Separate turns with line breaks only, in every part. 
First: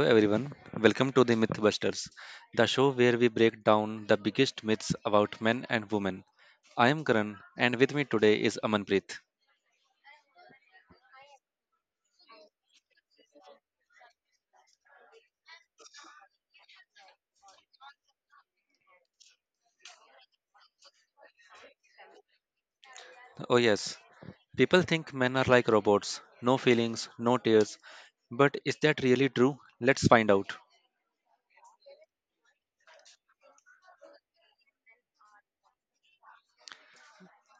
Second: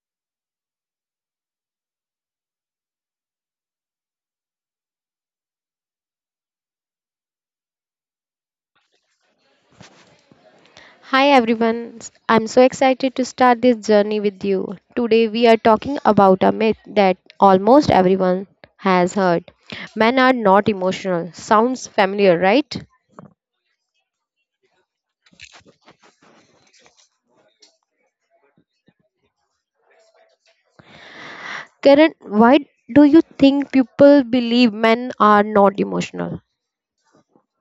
everyone, welcome to the Mythbusters, the show where we break down the biggest myths about men and women. I am Karan and with me today is Amanpreet.
Hi everyone, I'm so excited to start this journey with you. Today we are talking about a myth that almost everyone has heard. Men are not emotional. Sounds familiar, right?
Oh yes, people think men are like robots, no feelings, no tears, but is that really true? Let's find out.
Karen, why do you think people believe men are not emotional?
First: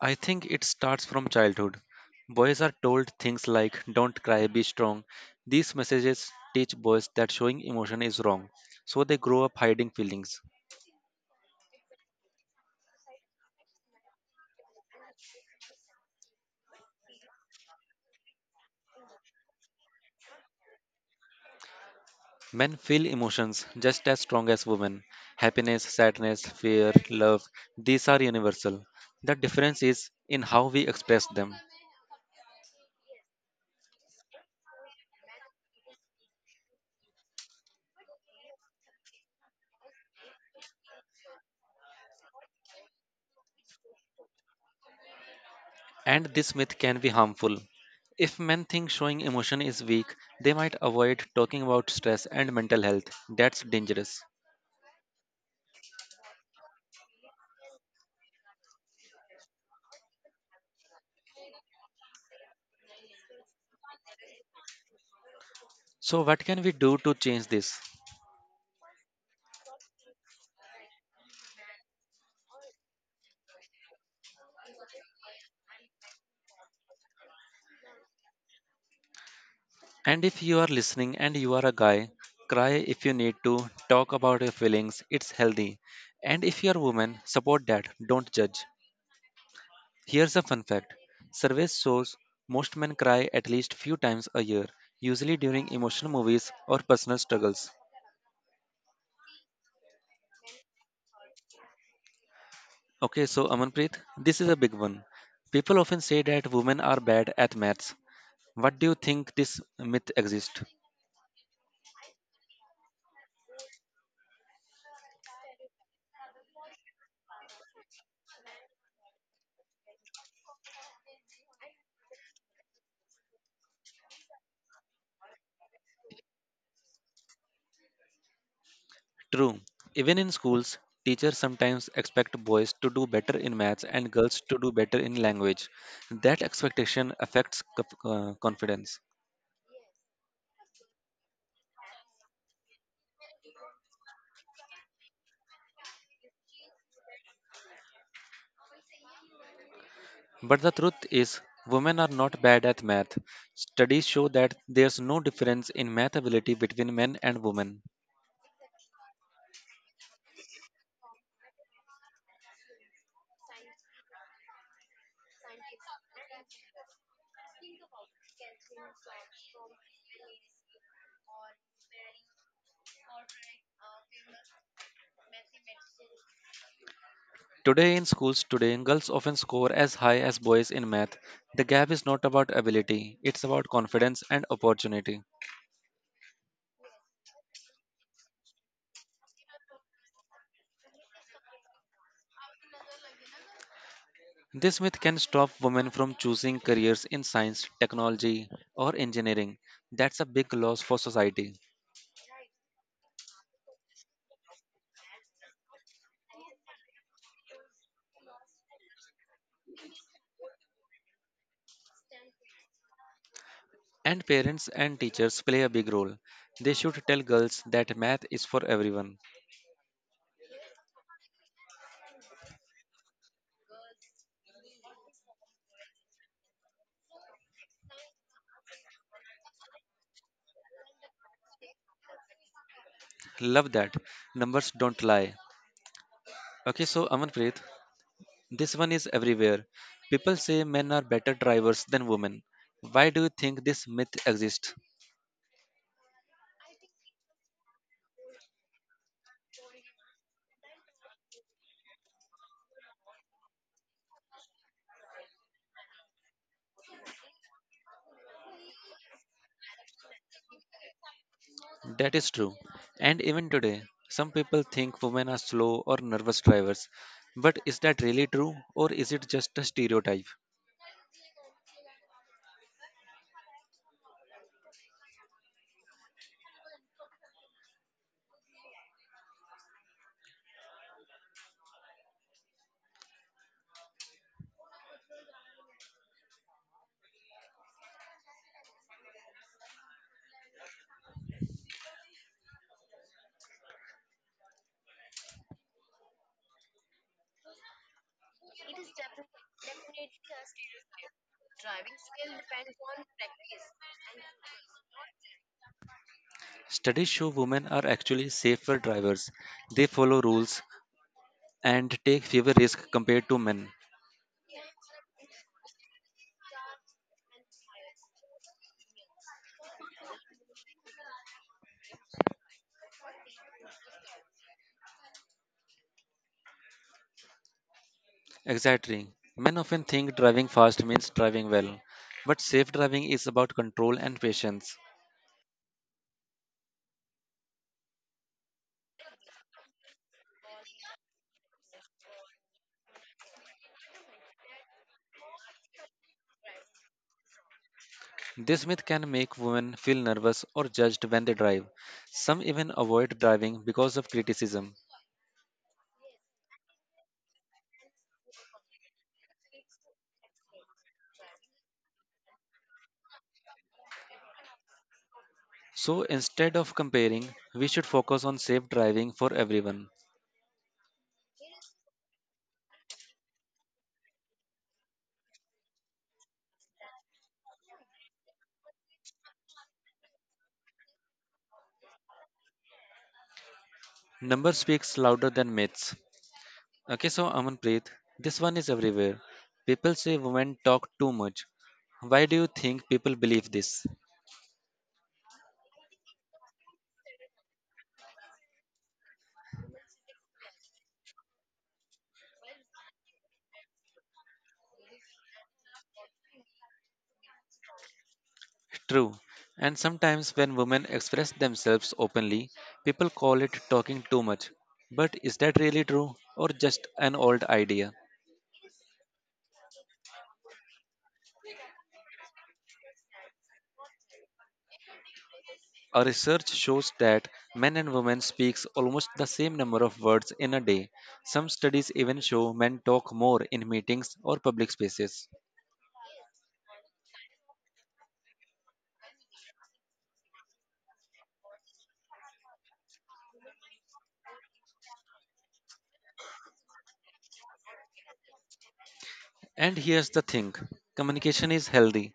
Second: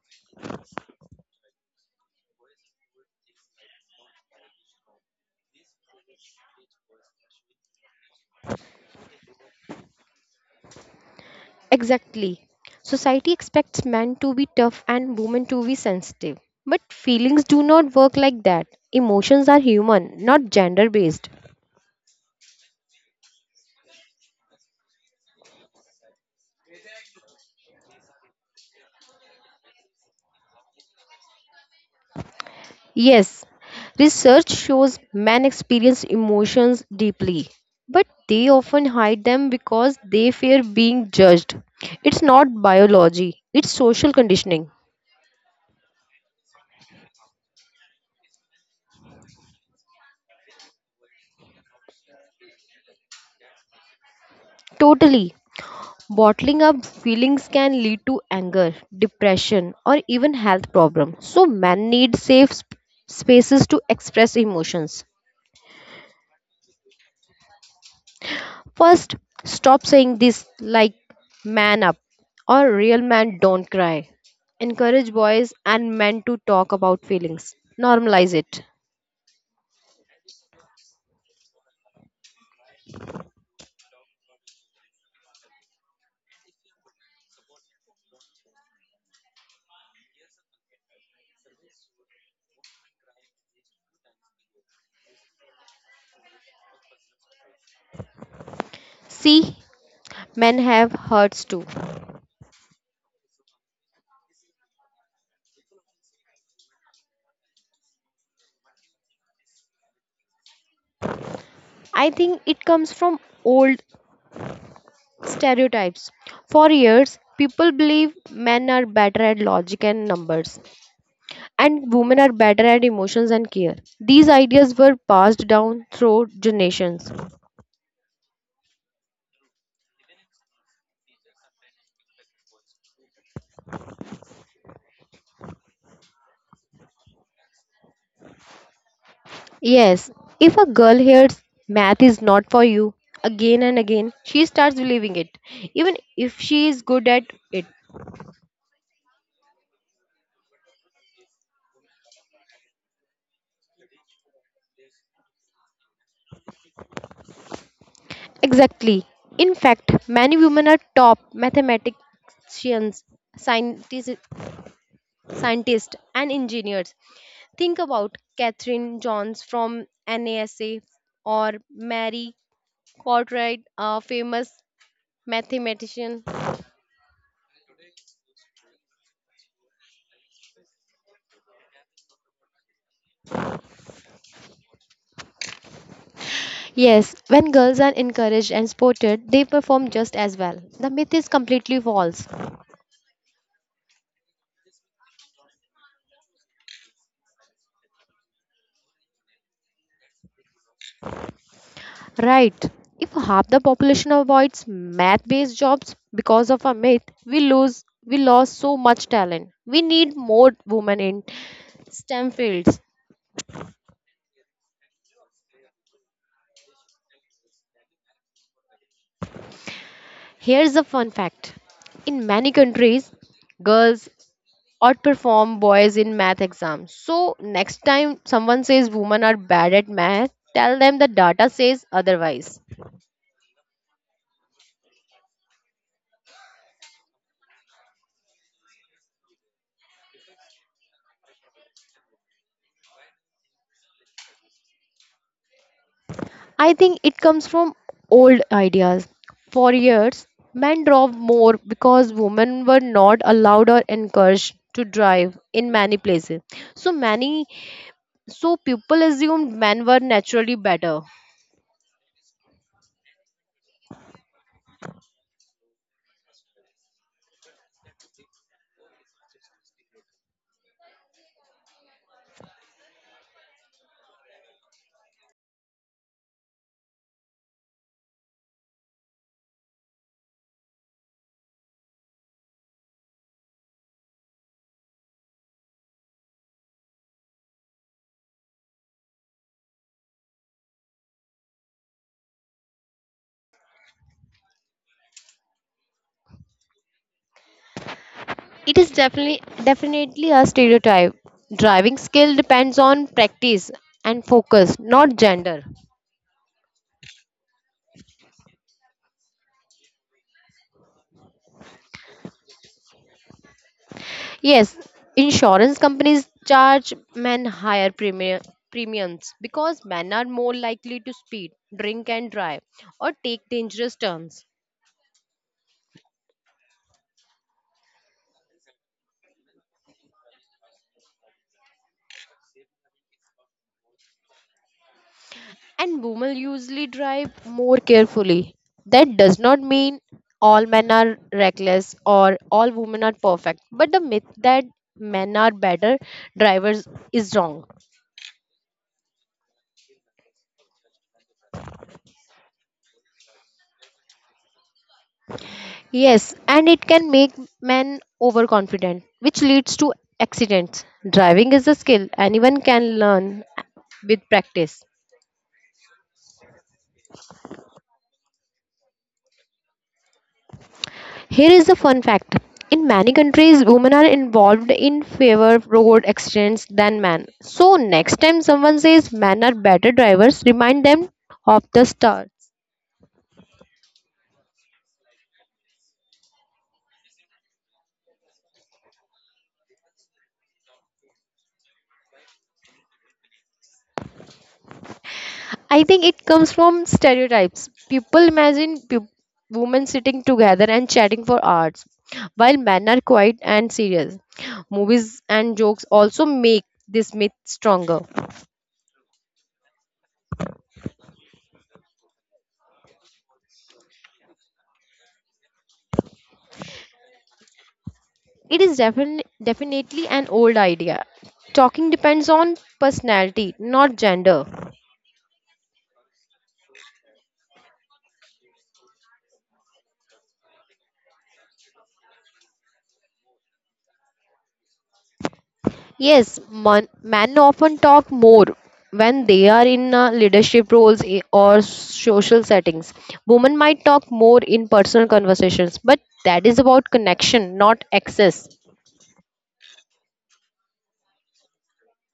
I think it starts from childhood. Boys are told things like don't cry, be strong. These messages teach boys that showing emotion is wrong, so they grow up hiding feelings.
Exactly. Society expects men to be tough and women to be sensitive. But feelings do not work like that. Emotions are human, not gender based.
Men feel emotions just as strong as women. Happiness, sadness, fear, love, these are universal. The difference is in how we express them.
Yes, research shows men experience emotions deeply, but they often hide them because they fear being judged. It's not biology, it's social conditioning.
And this myth can be harmful. If men think showing emotion is weak, they might avoid talking about stress and mental health. That's dangerous.
Totally. Bottling up feelings can lead to anger, depression, or even health problems. So, men need safe spaces to express emotions.
So, what can we do to change this?
First, stop saying this like man up or real man don't cry. Encourage boys and men to talk about feelings. Normalize it.
And if you are listening and you are a guy, cry if you need to, talk about your feelings, it's healthy. And if you are a woman, support that, don't judge. Here's a fun fact. Surveys shows most men cry at least few times a year, usually during emotional movies or personal struggles.
See, men have hurts too.
Okay, so Amanpreet, this is a big one. People often say that women are bad at maths. What do you think this myth exists?
I think it comes from old stereotypes. For years, people believe men are better at logic and numbers, and women are better at emotions and care. These ideas were passed down through generations.
True. Even in schools, teachers sometimes expect boys to do better in maths and girls to do better in language. That expectation affects confidence.
Yes, if a girl hears math is not for you again and again, she starts believing it, even if she is good at it.
But the truth is, women are not bad at math. Studies show that there's no difference in math ability between men and women.
Exactly. In fact, many women are top mathematicians, scientists, scientists and engineers. Think about Catherine Johns from NASA or Mary Cartwright, a famous mathematician.
Today in schools today, girls often score as high as boys in math. The gap is not about ability, it's about confidence and opportunity.
Yes, when girls are encouraged and supported, they perform just as well. The myth is completely false.
This myth can stop women from choosing careers in science, technology, or engineering. That's a big loss for society.
Right. If half the population avoids math-based jobs because of a myth, we lost so much talent. We need more women in STEM fields.
And parents and teachers play a big role. They should tell girls that math is for everyone.
Here's a fun fact. In many countries, girls outperform boys in math exams. So next time someone says women are bad at math, tell them the data says otherwise.
Love that. Numbers don't lie. Okay, so Amanpreet, this one is everywhere. People say men are better drivers than women. Why do you think this myth exists?
I think it comes from old ideas. For years, men drove more because women were not allowed or encouraged to drive in many places. So many so people assumed men were naturally better.
That is true. And even today, some people think women are slow or nervous drivers. But is that really true or is it just a stereotype?
It is definitely a stereotype. Driving skill depends on practice and focus, not gender.
Studies show women are actually safer drivers. They follow rules and take fewer risks compared to men.
Yes, insurance companies charge men higher premiums because men are more likely to speed, drink and drive, or take dangerous turns.
Exactly. Men often think driving fast means driving well, but safe driving is about control and patience.
And women usually drive more carefully. That does not mean all men are reckless or all women are perfect, but the myth that men are better drivers is wrong.
This myth can make women feel nervous or judged when they drive. Some even avoid driving because of criticism.
Yes, and it can make men overconfident, which leads to accidents. Driving is a skill anyone can learn with practice.
So instead of comparing, we should focus on safe driving for everyone.
Here is a fun fact. In many countries, women are involved in fewer road accidents than men. So, next time someone says men are better drivers, remind them of the star.
Number speaks louder than myths. Okay, so Amanpreet, this one is everywhere. People say women talk too much. Why do you think people believe this?
I think it comes from stereotypes. People imagine women sitting together and chatting for hours, while men are quiet and serious. Movies and jokes also make this myth stronger.
True. And sometimes when women express themselves openly, people call it talking too much. But is that really true or just an old idea?
It is definitely an old idea. Talking depends on personality, not gender.
Our research shows that men and women speaks almost the same number of words in a day. Some studies even show men talk more in meetings or public spaces.
Yes, men often talk more when they are in leadership roles or social settings. Women might talk more in personal conversations, but that is about connection, not access.
And here's the thing. Communication is healthy.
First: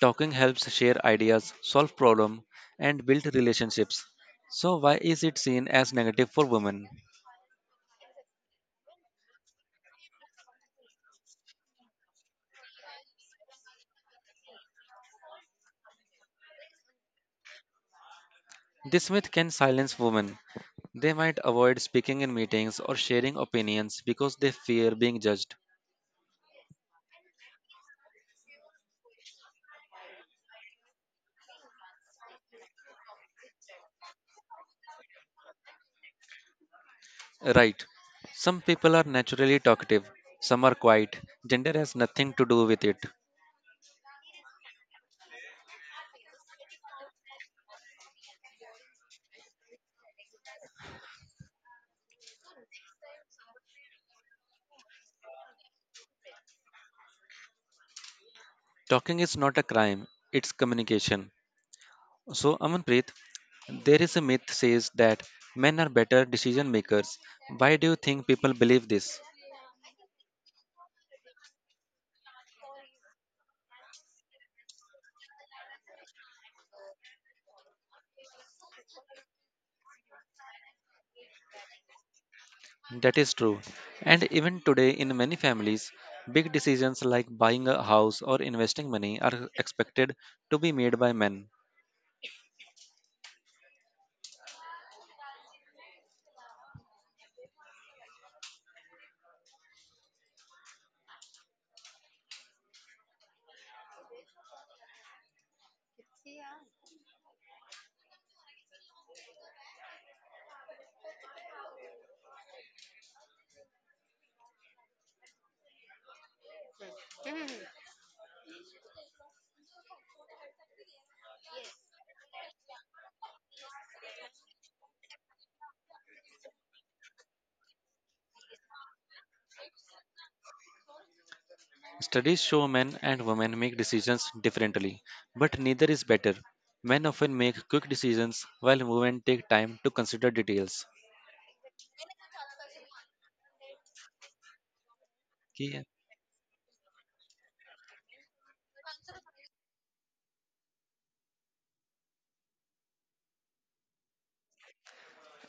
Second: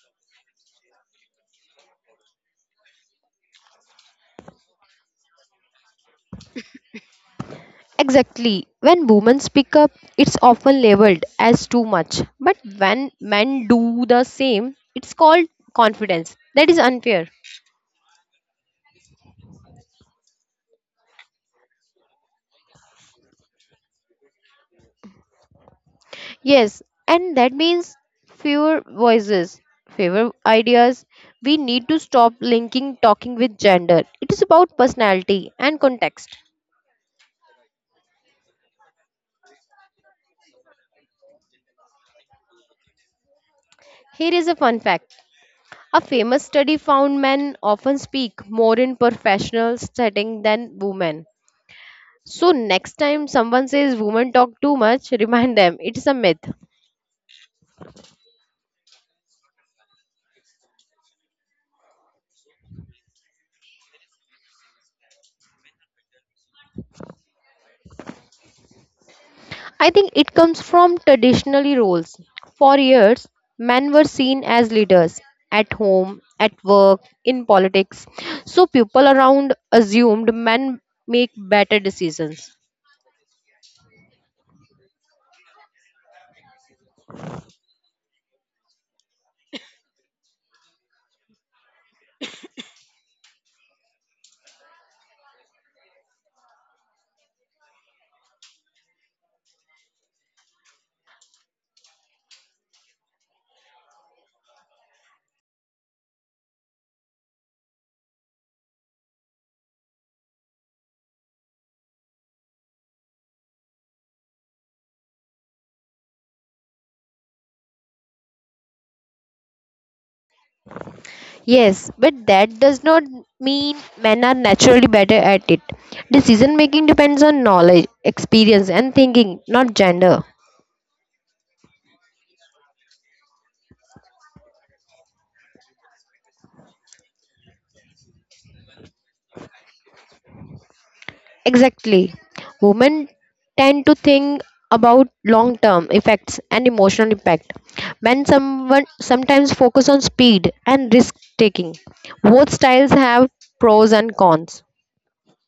Talking helps share ideas, solve problems, and build relationships. So why is it seen as negative for women?
Exactly. When women speak up, it's often labeled as too much. But when men do the same, it's called confidence. That is unfair.
This myth can silence women. They might avoid speaking in meetings or sharing opinions because they fear being judged.
Yes, and that means fewer voices, fewer ideas. We need to stop linking talking with gender. It is about personality and context.
Right. Some people are naturally talkative, some are quiet. Gender has nothing to do with it.
Here is a fun fact. A famous study found men often speak more in professional setting than women. So next time someone says women talk too much, remind them it is a myth.
Talking is not a crime, it's communication. So, Amanpreet, there is a myth says that men are better decision makers. Why do you think people believe this?
I think it comes from traditionally roles. For years, men were seen as leaders at home, at work, in politics. So people around assumed men make better decisions.
That is true. And even today, in many families, big decisions like buying a house or investing money are expected to be made by men.
Yes, but that does not mean men are naturally better at it. Decision making depends on knowledge, experience, and thinking, not gender.
Studies show men and women make decisions differently, but neither is better. Men often make quick decisions while women take time to consider details.
Exactly. Women tend to think about long
Yeah.
term effects and emotional impact. Men someone sometimes focus on speed and risk taking. Both styles have pros and cons.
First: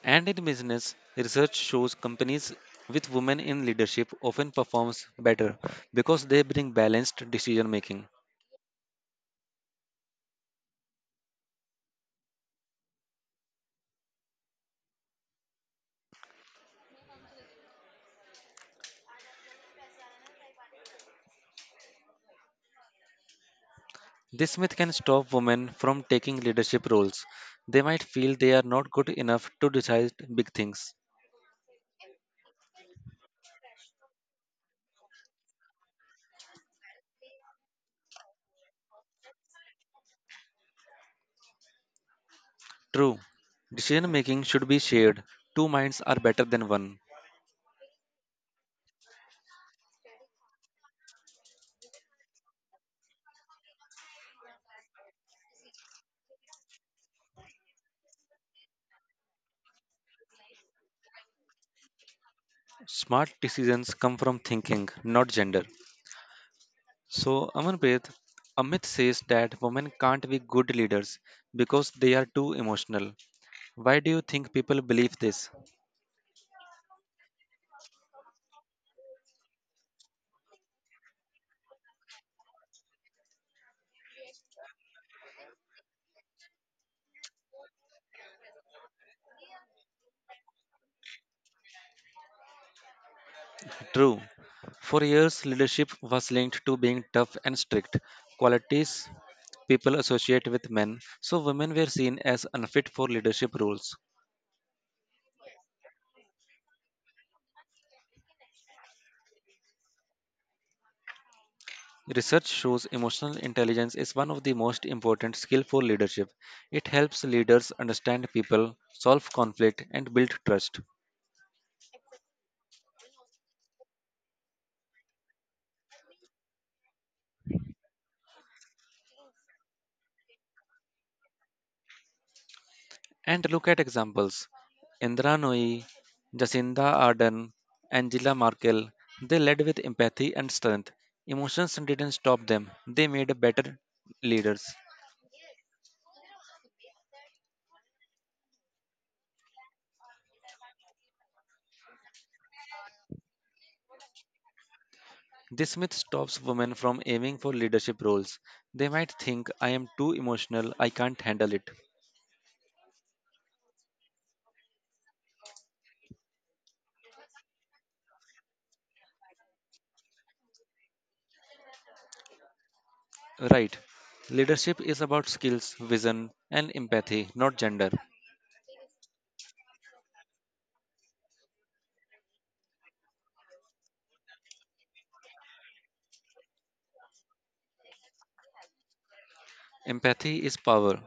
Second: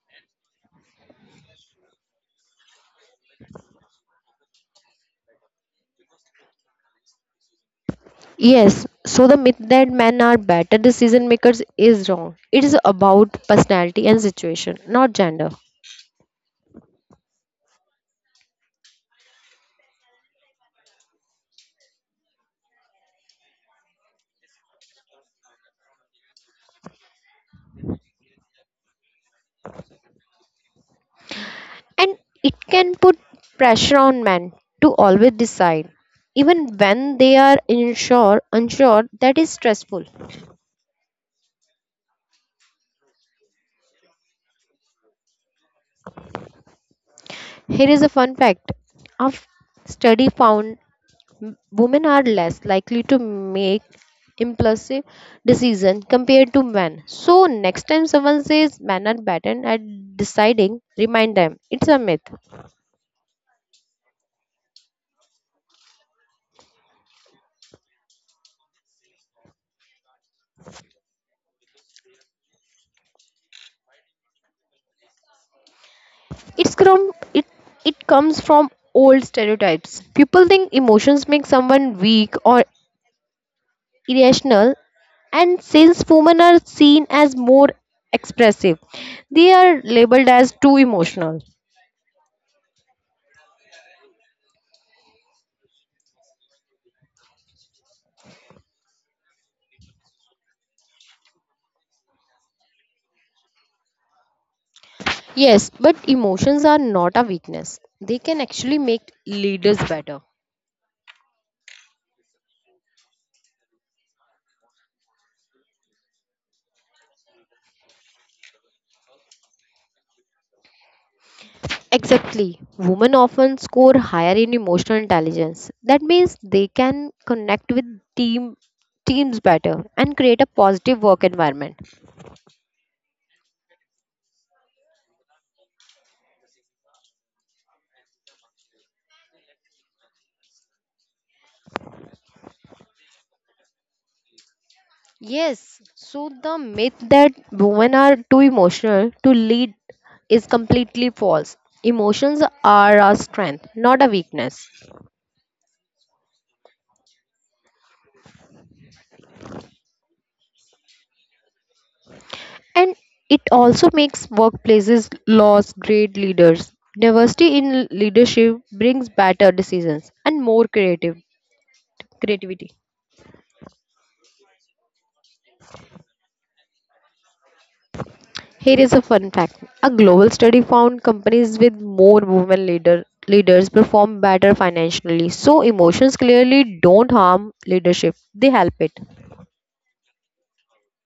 And in business, research shows companies with women in leadership often performs better because they bring balanced decision making.
Yes, so the myth that men are better decision makers is wrong. It is about personality and situation, not gender.
This myth can stop women from taking leadership roles. They might feel they are not good enough to decide big things.
And it can put pressure on men to always decide, even when they are unsure that is stressful.
True, decision making should be shared. Two minds are better than one.
Here is a fun fact. A study found women are less likely to make impulsive decision compared to men. So next time someone says men are better at deciding, remind them it's a myth.
Smart decisions come from thinking, not gender. So, Amanpreet, a myth says that women can't be good leaders because they are too emotional. Why do you think people believe this?
It it comes from old stereotypes. People think emotions make someone weak or irrational and since women are seen as more expressive, they are labeled as too emotional.
True. For years, leadership was linked to being tough and strict, qualities people associate with men, so women were seen as unfit for leadership roles.
Yes, but emotions are not a weakness. They can actually make leaders better.
Research shows emotional intelligence is one of the most important skills for leadership. It helps leaders understand people, solve conflict, and build trust.
Exactly. Women often score higher in emotional intelligence. That means they can connect with team teams better and create a positive work environment.
And look at examples. Indra Nooyi, Jacinda Ardern, Angela Merkel, they led with empathy and strength. Emotions didn't stop them, they made better leaders.
Yes, so the myth that women are too emotional to lead is completely false. Emotions are a strength, not a weakness.
This myth stops women from aiming for leadership roles. They might think, I am too emotional, I can't handle it.
And it also makes workplaces lose great leaders. Diversity in leadership brings better decisions and more creative creativity.
Right. Leadership is about skills, vision, and empathy, not gender.
Here is a fun fact. A global study found companies with more leaders perform better financially. So emotions clearly don't harm leadership. They help it.
Empathy is power.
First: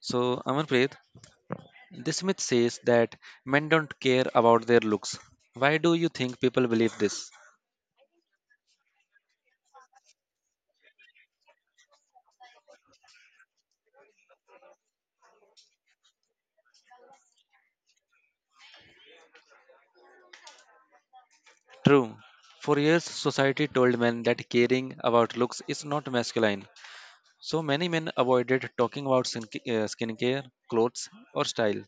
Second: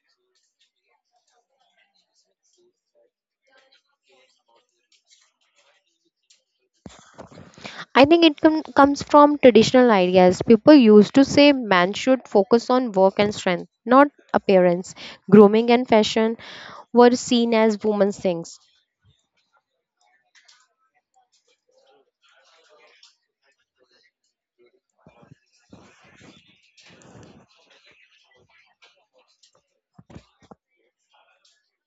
So, Amanpreet, this myth says that men don't care about their looks. Why do you think people believe this?
I think it comes from traditional ideas. People used to say men should focus on work and strength, not appearance. Grooming and fashion were seen as women's things.
True. For years, society told men that caring about looks is not masculine. So many men avoided talking about skincare, clothes, or style.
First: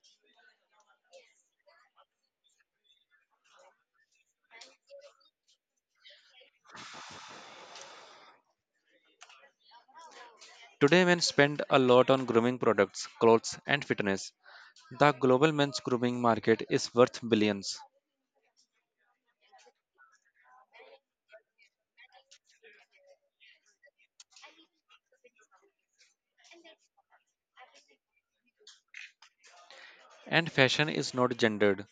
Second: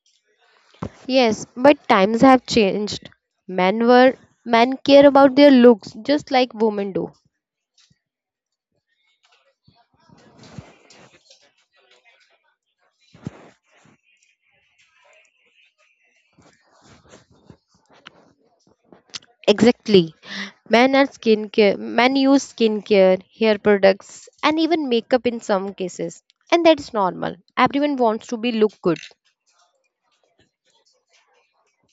Yes, but times have changed. Men were men care about their looks just like women do.
Today, men spend a lot on grooming products, clothes, and fitness. The global men's grooming market is worth billions.
Exactly. Men are skincare. Men use skincare, hair products, and even makeup in some cases, and that is normal. Everyone wants to be look good.
And fashion is not gendered.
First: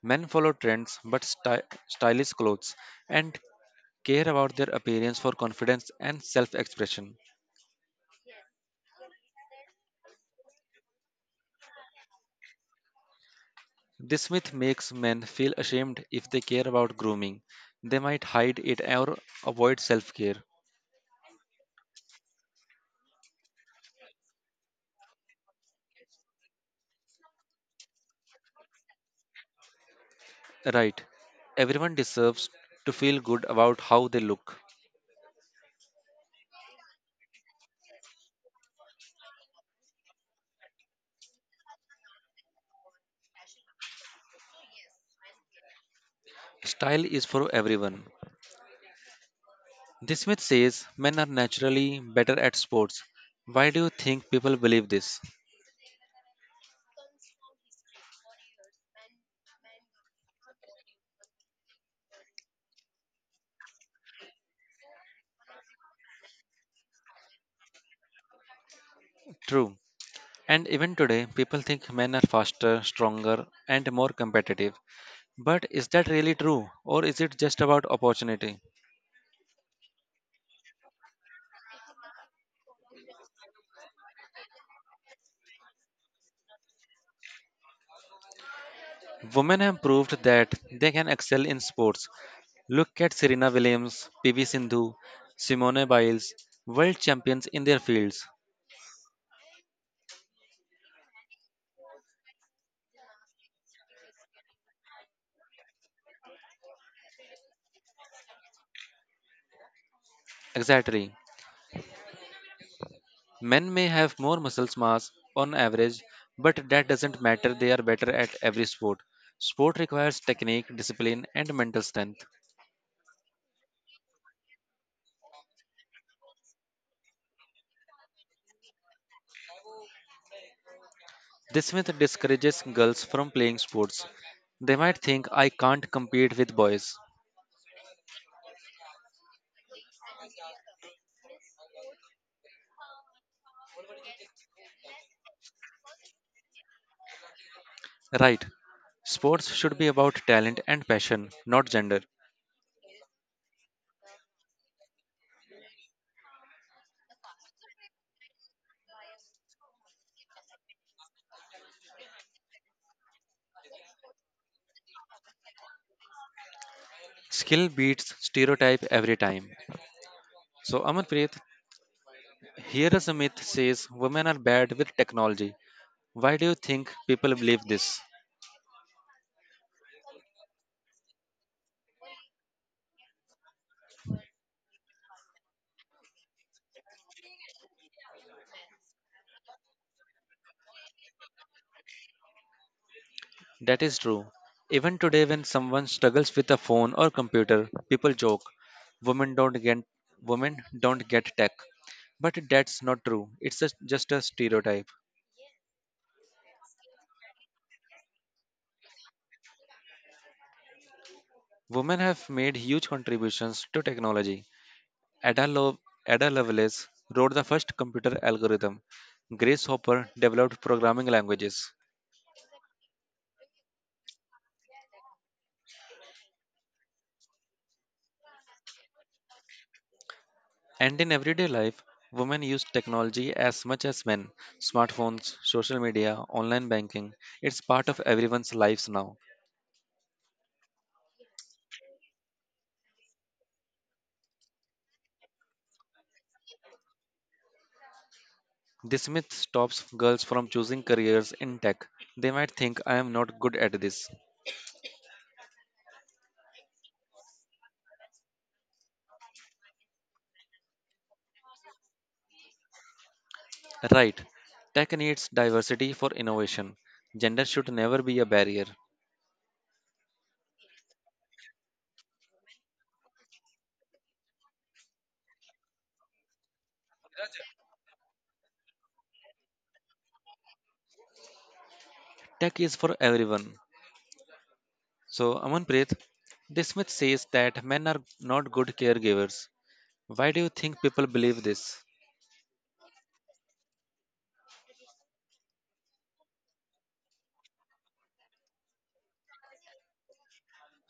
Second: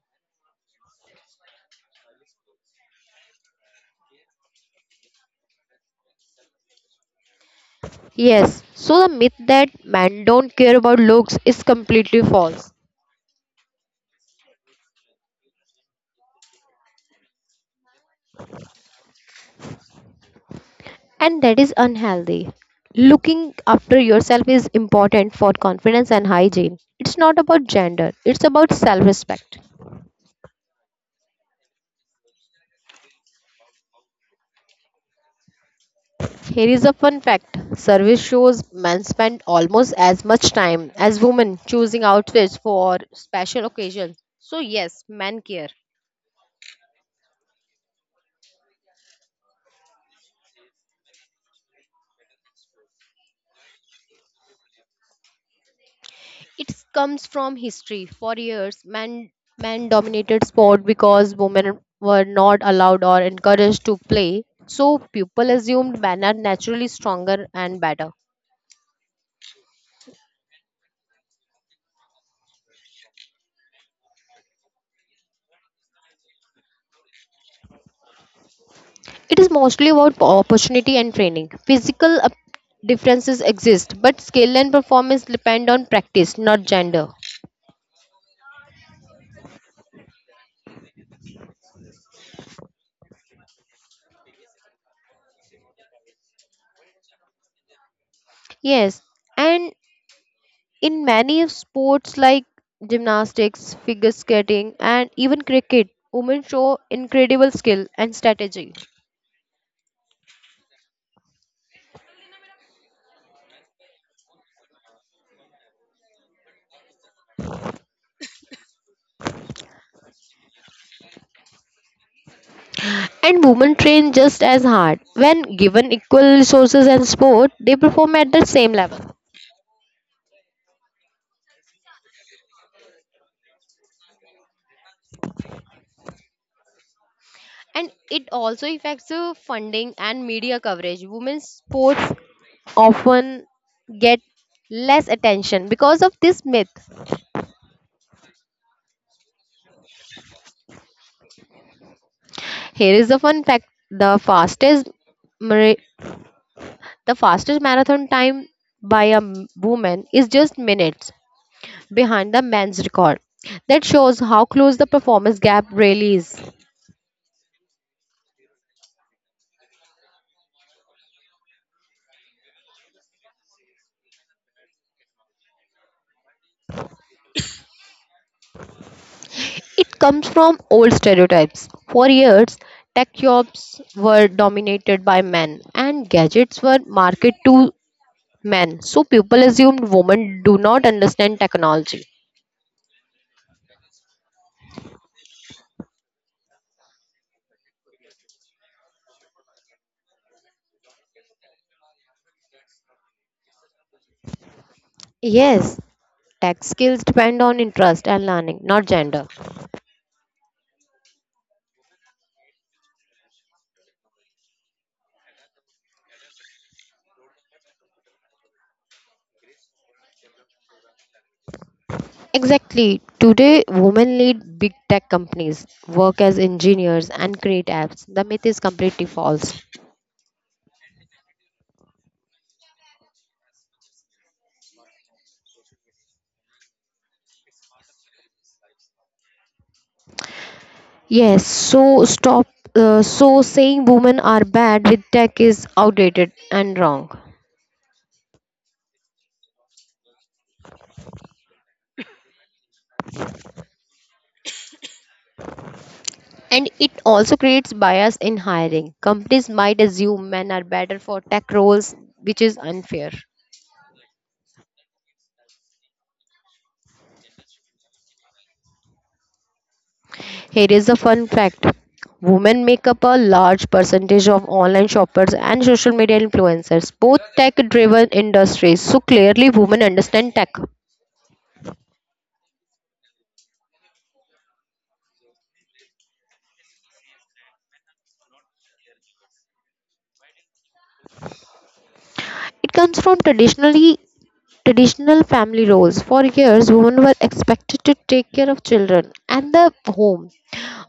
Men follow trends but stylish clothes and care about their appearance for confidence and self expression.
Yes, so the myth that men don't care about looks is completely false,
This myth makes men feel ashamed if they care about grooming. They might hide it or avoid self care.
and that is unhealthy. Looking after yourself is important for confidence and hygiene. It's not about gender, it's about self respect.
Right. Everyone deserves to feel good about how they look.
Here is a fun fact survey shows men spend almost as much time as women choosing outfits for special occasions. So, yes, men care.
Style is for everyone. This myth says men are naturally better at sports. Why do you think people believe this?
It comes from history. For years, men dominated sport because women were not allowed or encouraged to play. So people assumed men are naturally stronger and better.
True. And even today, people think men are faster, stronger, and more competitive. But is that really true, or is it just about opportunity?
It is mostly about opportunity and training. Differences exist, but skill and performance depend on practice, not gender.
Women have proved that they can excel in sports. Look at Serena Williams, PV Sindhu, Simone Biles, world champions in their fields.
Yes, and in many sports like gymnastics, figure skating, and even cricket, women show incredible skill and strategy.
Exactly. Men may have more muscle mass on average, but that doesn't matter. They are better at every sport. Sport requires technique, discipline, and mental strength.
And women train just as hard. When given equal resources and support, they perform at the same level.
This myth discourages girls from playing sports. They might think I can't compete with boys.
And it also affects the funding and media coverage. Women's sports often get less attention because of this myth.
Right. Sports should be about talent and passion, not gender.
Here is the fun fact: mara- the fastest marathon time by a woman is just minutes behind the men's record. That shows how close the performance gap really is.
Skill beats stereotype every time. So Amanpreet, here is a myth says women are bad with technology. Why do you think people believe this?
It comes from old stereotypes. For years, tech jobs were dominated by men and gadgets were marketed to men, so people assumed women do not understand technology.
That is true. Even today, when someone struggles with a phone or computer, people joke, "Women don't get women don't get tech." But that's not true. It's a, just a stereotype.
Yes, tech skills depend on interest and learning, not gender.
Women have made huge contributions to technology. Ada, Lo- Ada Lovelace wrote the first computer algorithm. Grace Hopper developed programming languages.
Exactly. Today, women lead big tech companies, work as engineers, and create apps. The myth is completely false.
And in everyday life, women use technology as much as men. Smartphones, social media, online banking, it's part of everyone's lives now.
Yes, so stop. So saying women are bad with tech is outdated and wrong.
This myth stops girls from choosing careers in tech. They might think I am not good at this.
And it also creates bias in hiring. Companies might assume men are better for tech roles, which is unfair.
Right. Tech needs diversity for innovation. Gender should never be a barrier.
Here is a fun fact women make up a large percentage of online shoppers and social media influencers, both tech driven industries. So clearly, women understand tech.
Tech is for everyone. So, Amanpreet, this myth says that men are not good caregivers. Why do you think people believe this?
It comes from traditional family roles. For years, women were expected to take care of children and the home,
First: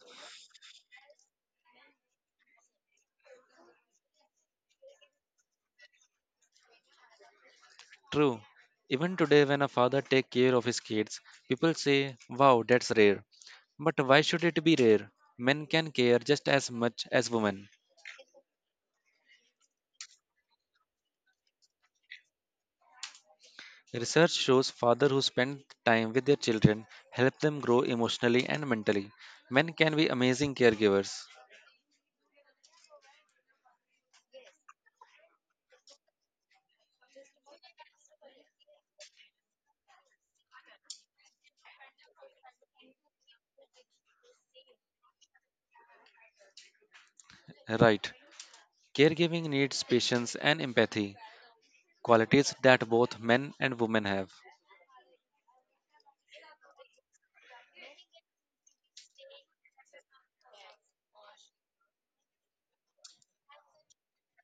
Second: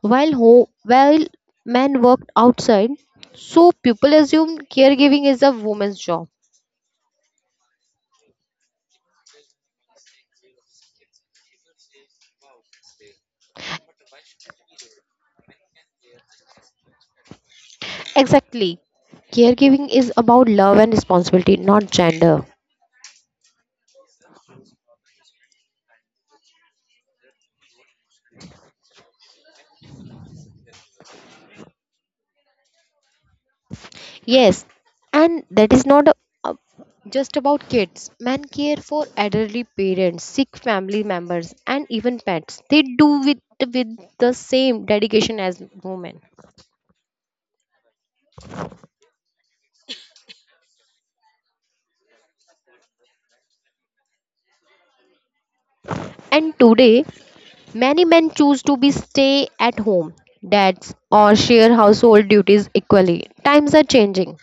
while men worked outside. So people assumed caregiving is a woman's job.
True. Even today, when a father takes care of his kids, people say, wow, that's rare. But why should it be rare? Men can care just as much as women.
Exactly, caregiving is about love and responsibility, not gender.
Research shows fathers who spend time with their children help them grow emotionally and mentally. Men can be amazing caregivers.
Yes, and that is not a, a- just about kids. Men care for elderly parents, sick family members, and even pets. They do with the same dedication as women.
Right. Caregiving needs patience and empathy, qualities that both men and women have.
And today, many men choose to be stay at home dads or share household duties equally. Times are changing,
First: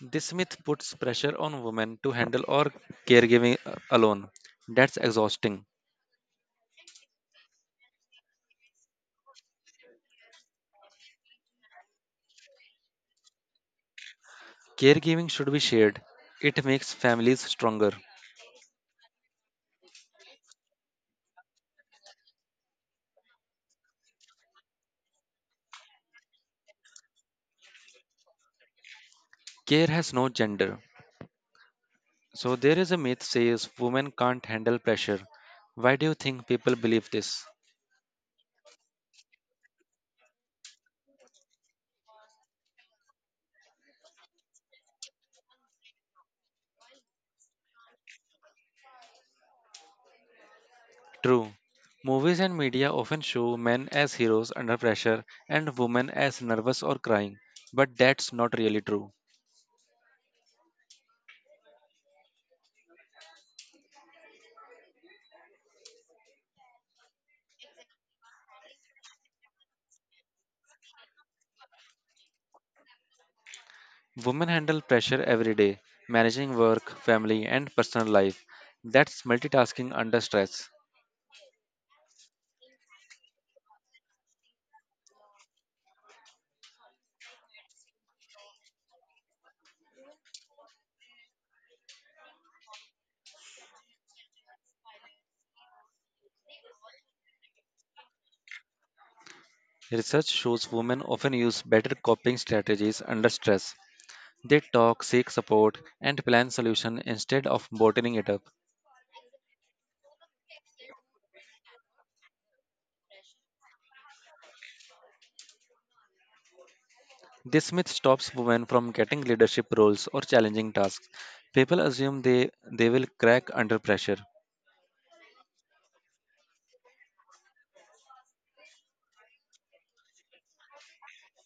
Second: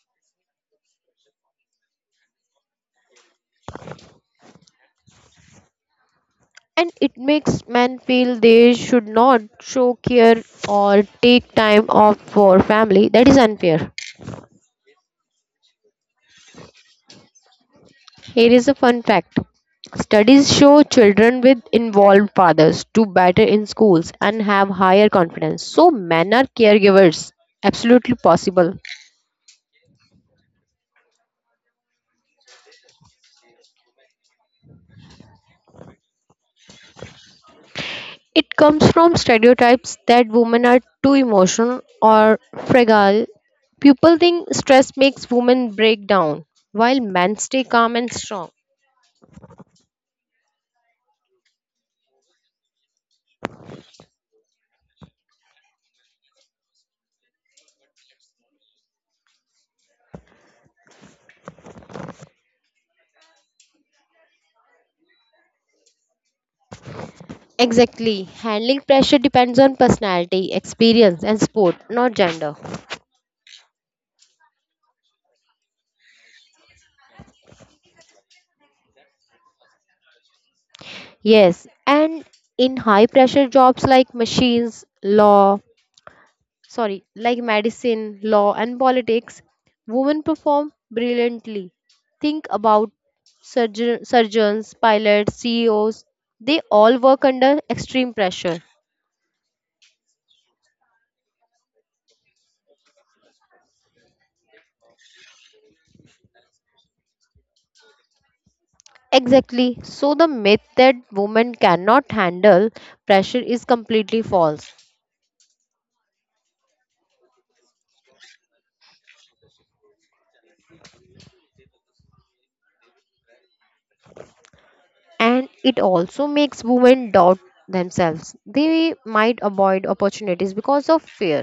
This myth puts pressure on women to handle all caregiving alone. That's exhausting.
and it makes men feel they should not show care or take time off for family. That is unfair.
Caregiving should be shared. It makes families stronger.
Here is a fun fact. Studies show children with involved fathers do better in schools and have higher confidence. So men are caregivers. Absolutely possible.
Care has no gender. So there is a myth says women can't handle pressure. Why do you think people believe this?
It comes from stereotypes that women are too emotional or fragile. People think stress makes women break down, while men stay calm and strong.
True. Movies and media often show men as heroes under pressure and women as nervous or crying, but that's not really true.
Exactly. Handling pressure depends on personality, experience, and sport, not gender.
Women handle pressure every day, managing work, family, and personal life. That's multitasking under stress.
Yes, and in high pressure jobs like medicine, law, and politics, women perform brilliantly. Think about surgeons, pilots, CEOs, they all work under extreme pressure.
Research shows women often use better coping strategies under stress. They talk, seek support, and plan solution instead of bottling it up.
Exactly. So the myth that women cannot handle pressure is completely false.
This myth stops women from getting leadership roles or challenging tasks. People assume they will crack under pressure.
And it also makes women doubt themselves. They might avoid opportunities because of fear.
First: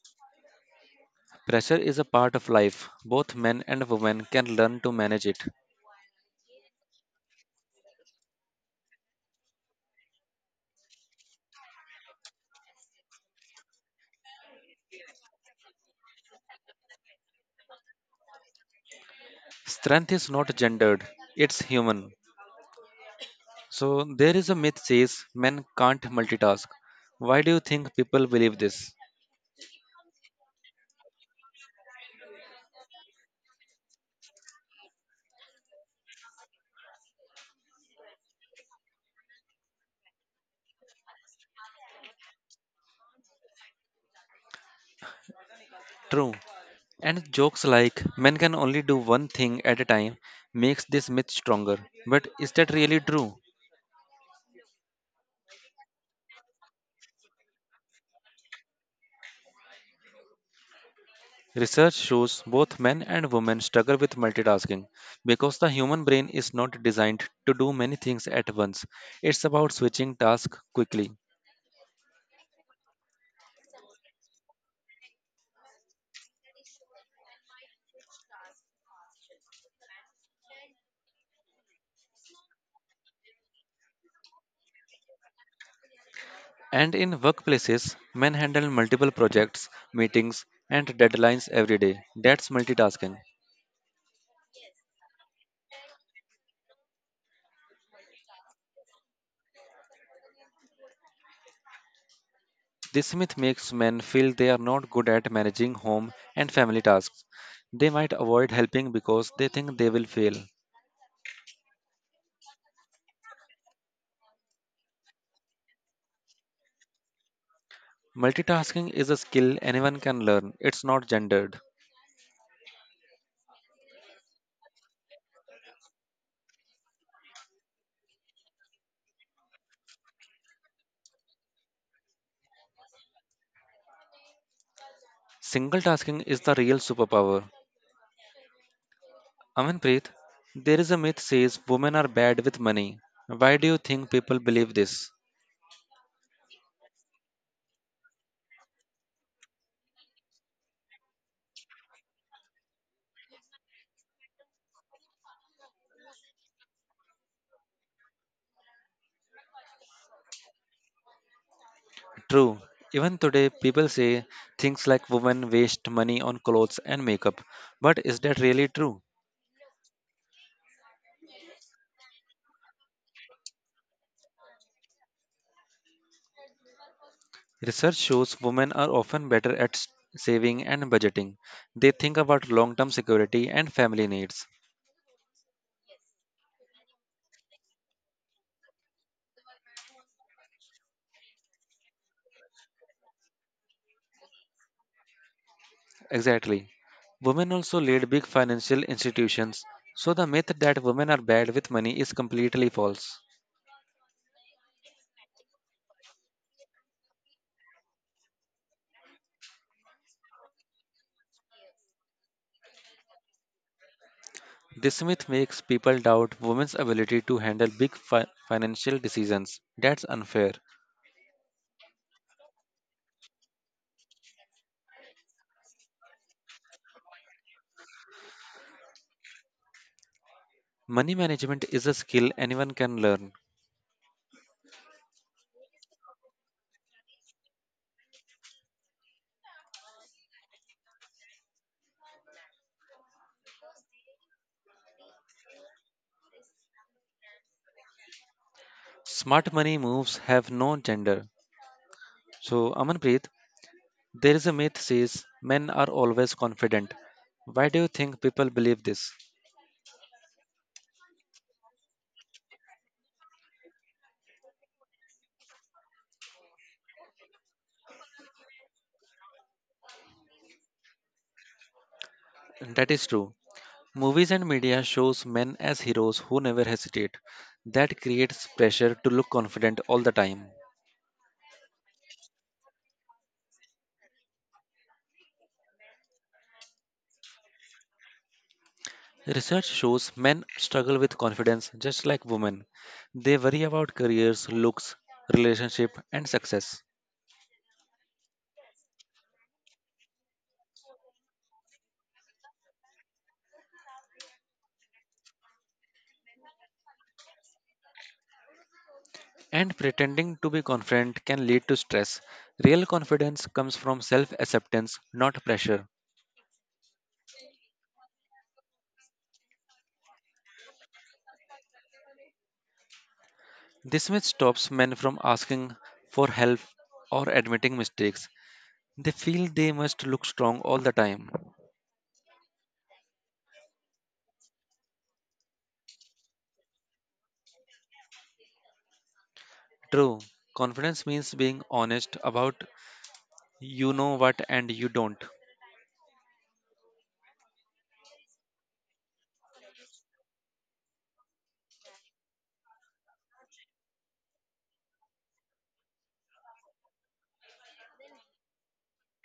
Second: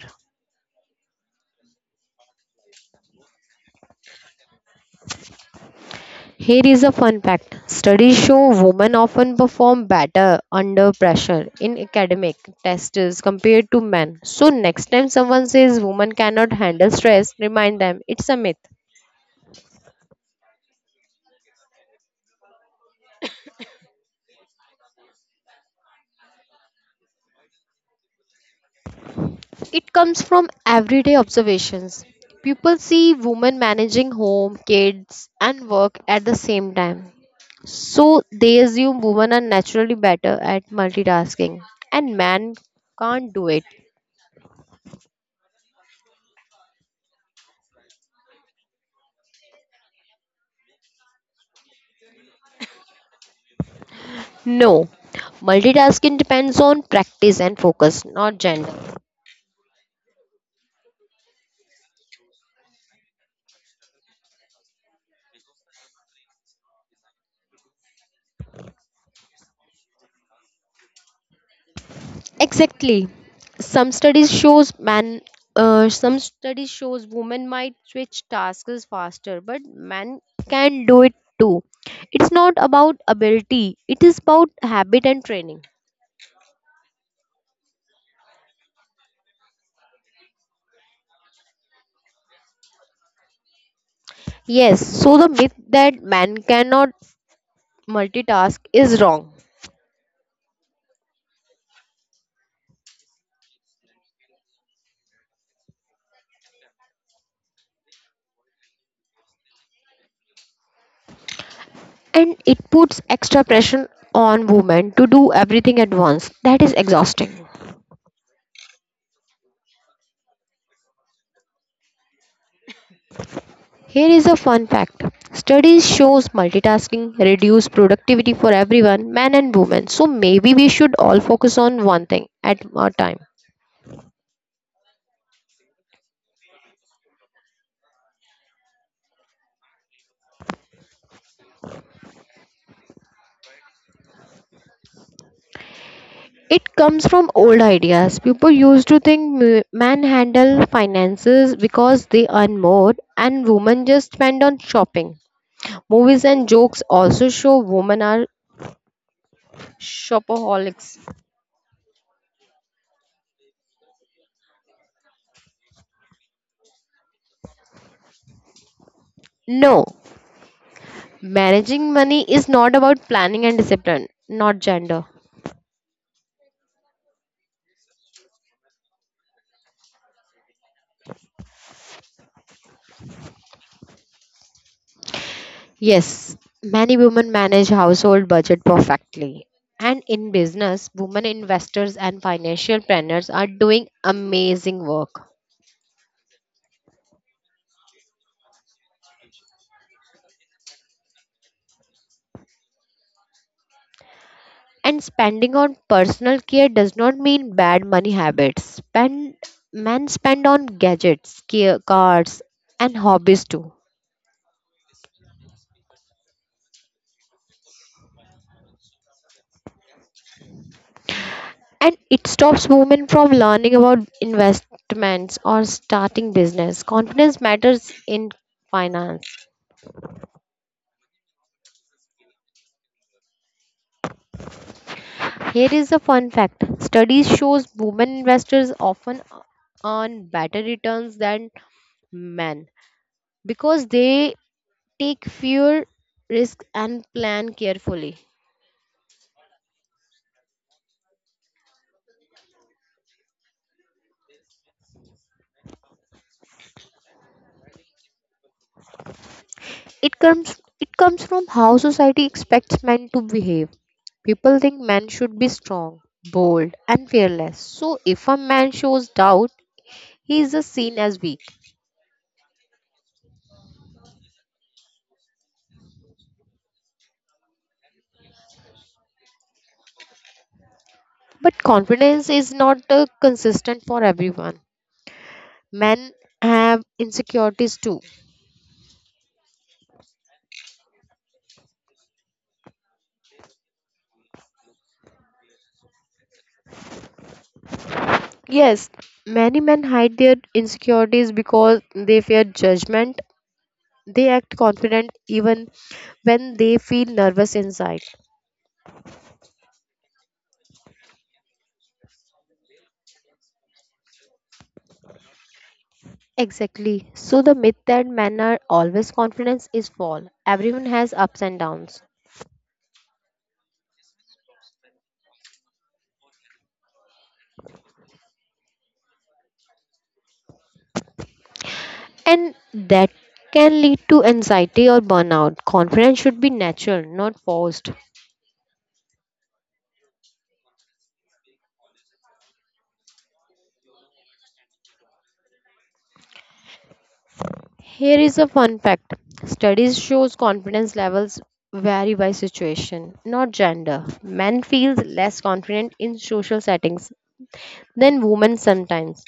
Pressure is a part of life. Both men and women can learn to manage it.
Here is a fun fact. Studies show women often perform better under pressure in academic tests compared to men. So, next time someone says women cannot handle stress, remind them it's a myth.
Strength is not gendered, it's human. So there is a myth says men can't multitask. Why do you think people believe this?
It comes from everyday observations. People see women managing home, kids, and work at the same time. So, they assume women are naturally better at multitasking and men can't do it.
True. And jokes like men can only do one thing at a time makes this myth stronger. But is that really true?
No, multitasking depends on practice and focus, not gender.
Research shows both men and women struggle with multitasking because the human brain is not designed to do many things at once. It's about switching tasks quickly.
Exactly. Some studies shows man some studies shows women might switch tasks faster, but men can do it too. It's not about ability, it is about habit and training.
And in workplaces, men handle multiple projects, meetings, and deadlines every day. That's multitasking.
Yes, so the myth that man cannot multitask is wrong.
This myth makes men feel they are not good at managing home and family tasks. They might avoid helping because they think they will fail.
And it puts extra pressure on women to do everything at once. That is exhausting.
Multitasking is a skill anyone can learn, it's not gendered.
Here is a fun fact. Studies shows multitasking reduce productivity for everyone, men and women. So maybe we should all focus on one thing at a time.
Single tasking is the real superpower. Amanpreet, there is a myth says women are bad with money. Why do you think people believe this?
It comes from old ideas. People used to think men handle finances because they earn more and women just spend on shopping. Movies and jokes also show women are shopaholics.
True. Even today, people say things like women waste money on clothes and makeup. But is that really true?
No, managing money is not about planning and discipline, not gender.
Research shows women are often better at saving and budgeting. They think about long term security and family needs.
Yes, many women manage household budget perfectly. And in business, women investors and financial planners are doing amazing work.
Exactly. Women also lead big financial institutions, so the myth that women are bad with money is completely false.
And spending on personal care does not mean bad money habits. Spend men spend on gadgets, care, cars, and hobbies too.
This myth makes people doubt women's ability to handle big financial decisions. That's unfair.
And it stops women from learning about investments or starting business. Confidence matters in finance.
Money management is a skill anyone can learn.
Here is a fun fact. Studies shows women investors often earn better returns than men because they take fewer risks and plan carefully.
Smart money moves have no gender. So, Amanpreet, there is a myth says men are always confident. Why do you think people believe this?
It comes from how society expects men to behave. People think men should be strong, bold, and fearless. So if a man shows doubt, he is seen as weak.
That is true. Movies and media shows men as heroes who never hesitate. That creates pressure to look confident all the time.
But confidence is not consistent for everyone. Men have insecurities too.
Research shows men struggle with confidence just like women. They worry about careers, looks, relationship and success.
Yes, many men hide their insecurities because they fear judgment. They act confident even when they feel nervous inside.
And pretending to be confident can lead to stress. Real confidence comes from self-acceptance, not pressure.
Exactly. So the myth that men are always confident is false. Everyone has ups and downs.
This myth stops men from asking for help or admitting mistakes. They feel they must look strong all the time.
And that can lead to anxiety or burnout. Confidence should be natural, not forced.
True, confidence means being honest about you know what and you don't.
Here is a fun fact. Studies shows confidence levels vary by situation, not gender. Men feel less confident in social settings than women sometimes.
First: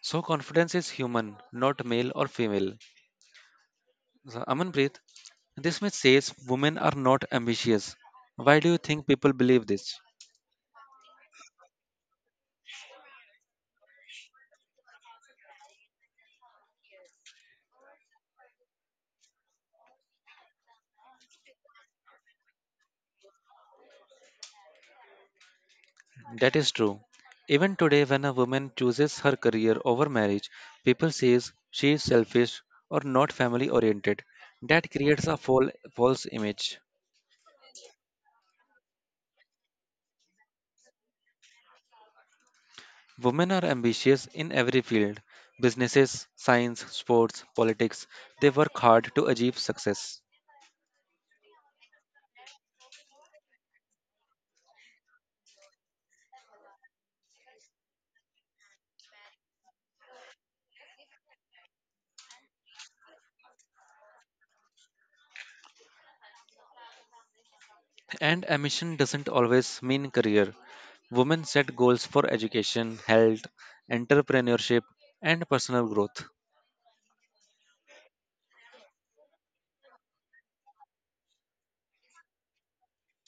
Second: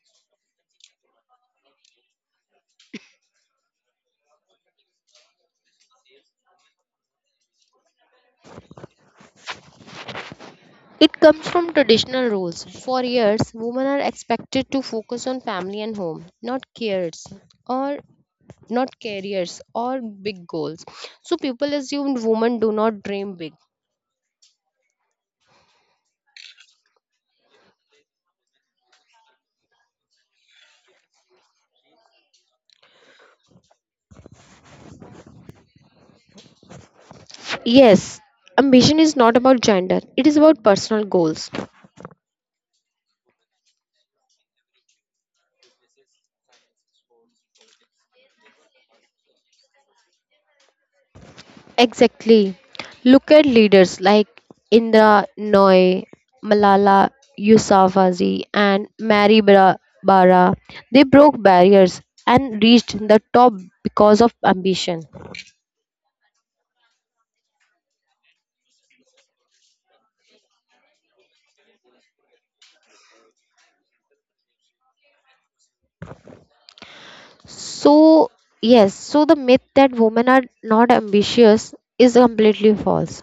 So, confidence is human, not male or female. So, Amanpreet, this myth says women are not ambitious. Why do you think people believe this?
It comes from traditional roles. For years, women are expected to focus on family and home, or not careers or big goals. So people assumed women do not dream big.
That is true. Even today, when a woman chooses her career over marriage, people says she is selfish or not family oriented. That creates a false image.
Yes, ambition is not about gender. It is about personal goals.
Women are ambitious in every field businesses, science, sports, politics. They work hard to achieve success.
Exactly. Look at leaders like Indra Nooyi, Malala Yousafzai, and Mary Bara. Bara. They broke barriers and reached the top because of ambition.
And ambition doesn't always mean career. Women set goals for education, health, entrepreneurship, and personal growth.
So yes, so the myth that women are not ambitious is completely false.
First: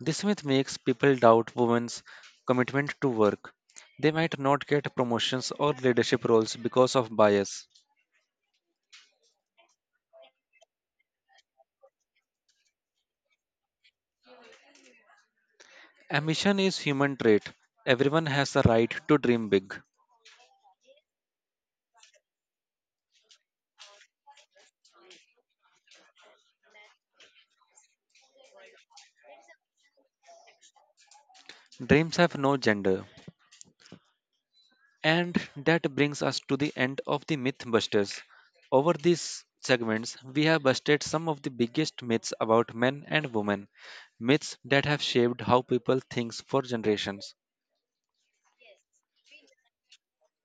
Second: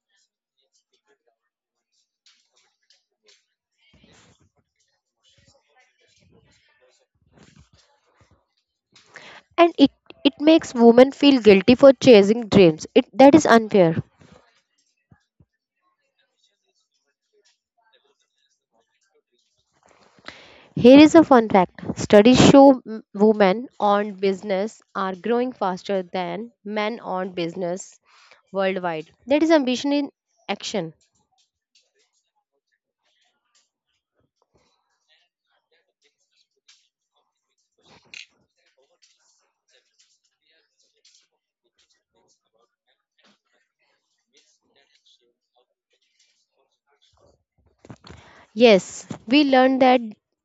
This myth makes people doubt women's commitment to work. They might not get promotions or leadership roles because of bias.
And it makes women feel guilty for chasing dreams. It, that is unfair.
Ambition is human trait. Everyone has the right to dream big.
Here is a fun fact. Studies show women owned business are growing faster than men owned business worldwide. That is ambition in action.
Dreams have no gender. And that brings us to the end of the Mythbusters. Over these segments, we have busted some of the biggest myths about men and women, myths that have shaped how people think for generations.
Yes, we learned that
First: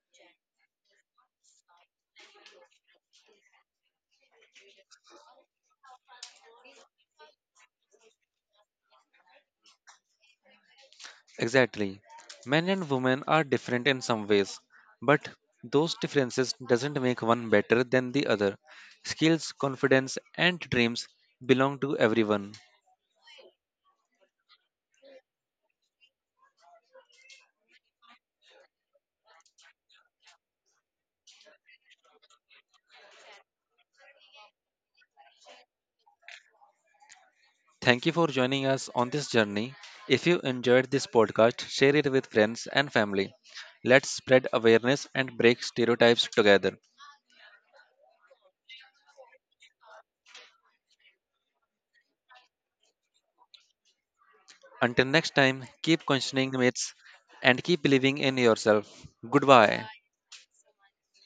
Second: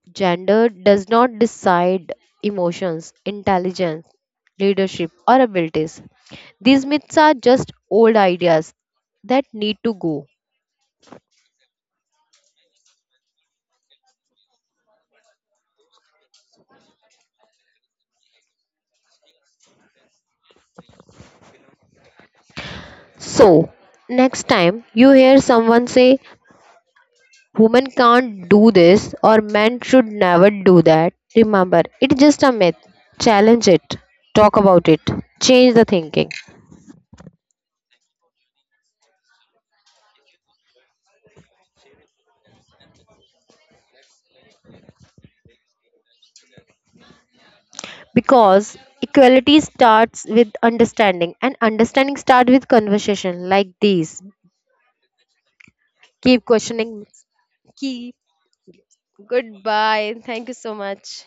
gender does not decide emotions, intelligence, leadership, or abilities. These myths are just old ideas that need to go.
Exactly. Men and women are different in some ways, but those differences doesn't make one better than the other. Skills, confidence and dreams belong to everyone.
So, next time you hear someone say women can't do this or men should never do that. Remember, it's just a myth. Challenge it, talk about it, change the thinking.
Thank you for joining us on this journey. If you enjoyed this podcast, share it with friends and family. Let's spread awareness and break stereotypes together.
Because equality starts with understanding, and understanding starts with conversation like these.
Until next time, keep
Keep
questioning
questioning.
myths and keep
Keep.
believing in yourself. Goodbye.
Goodbye. Thank you so much.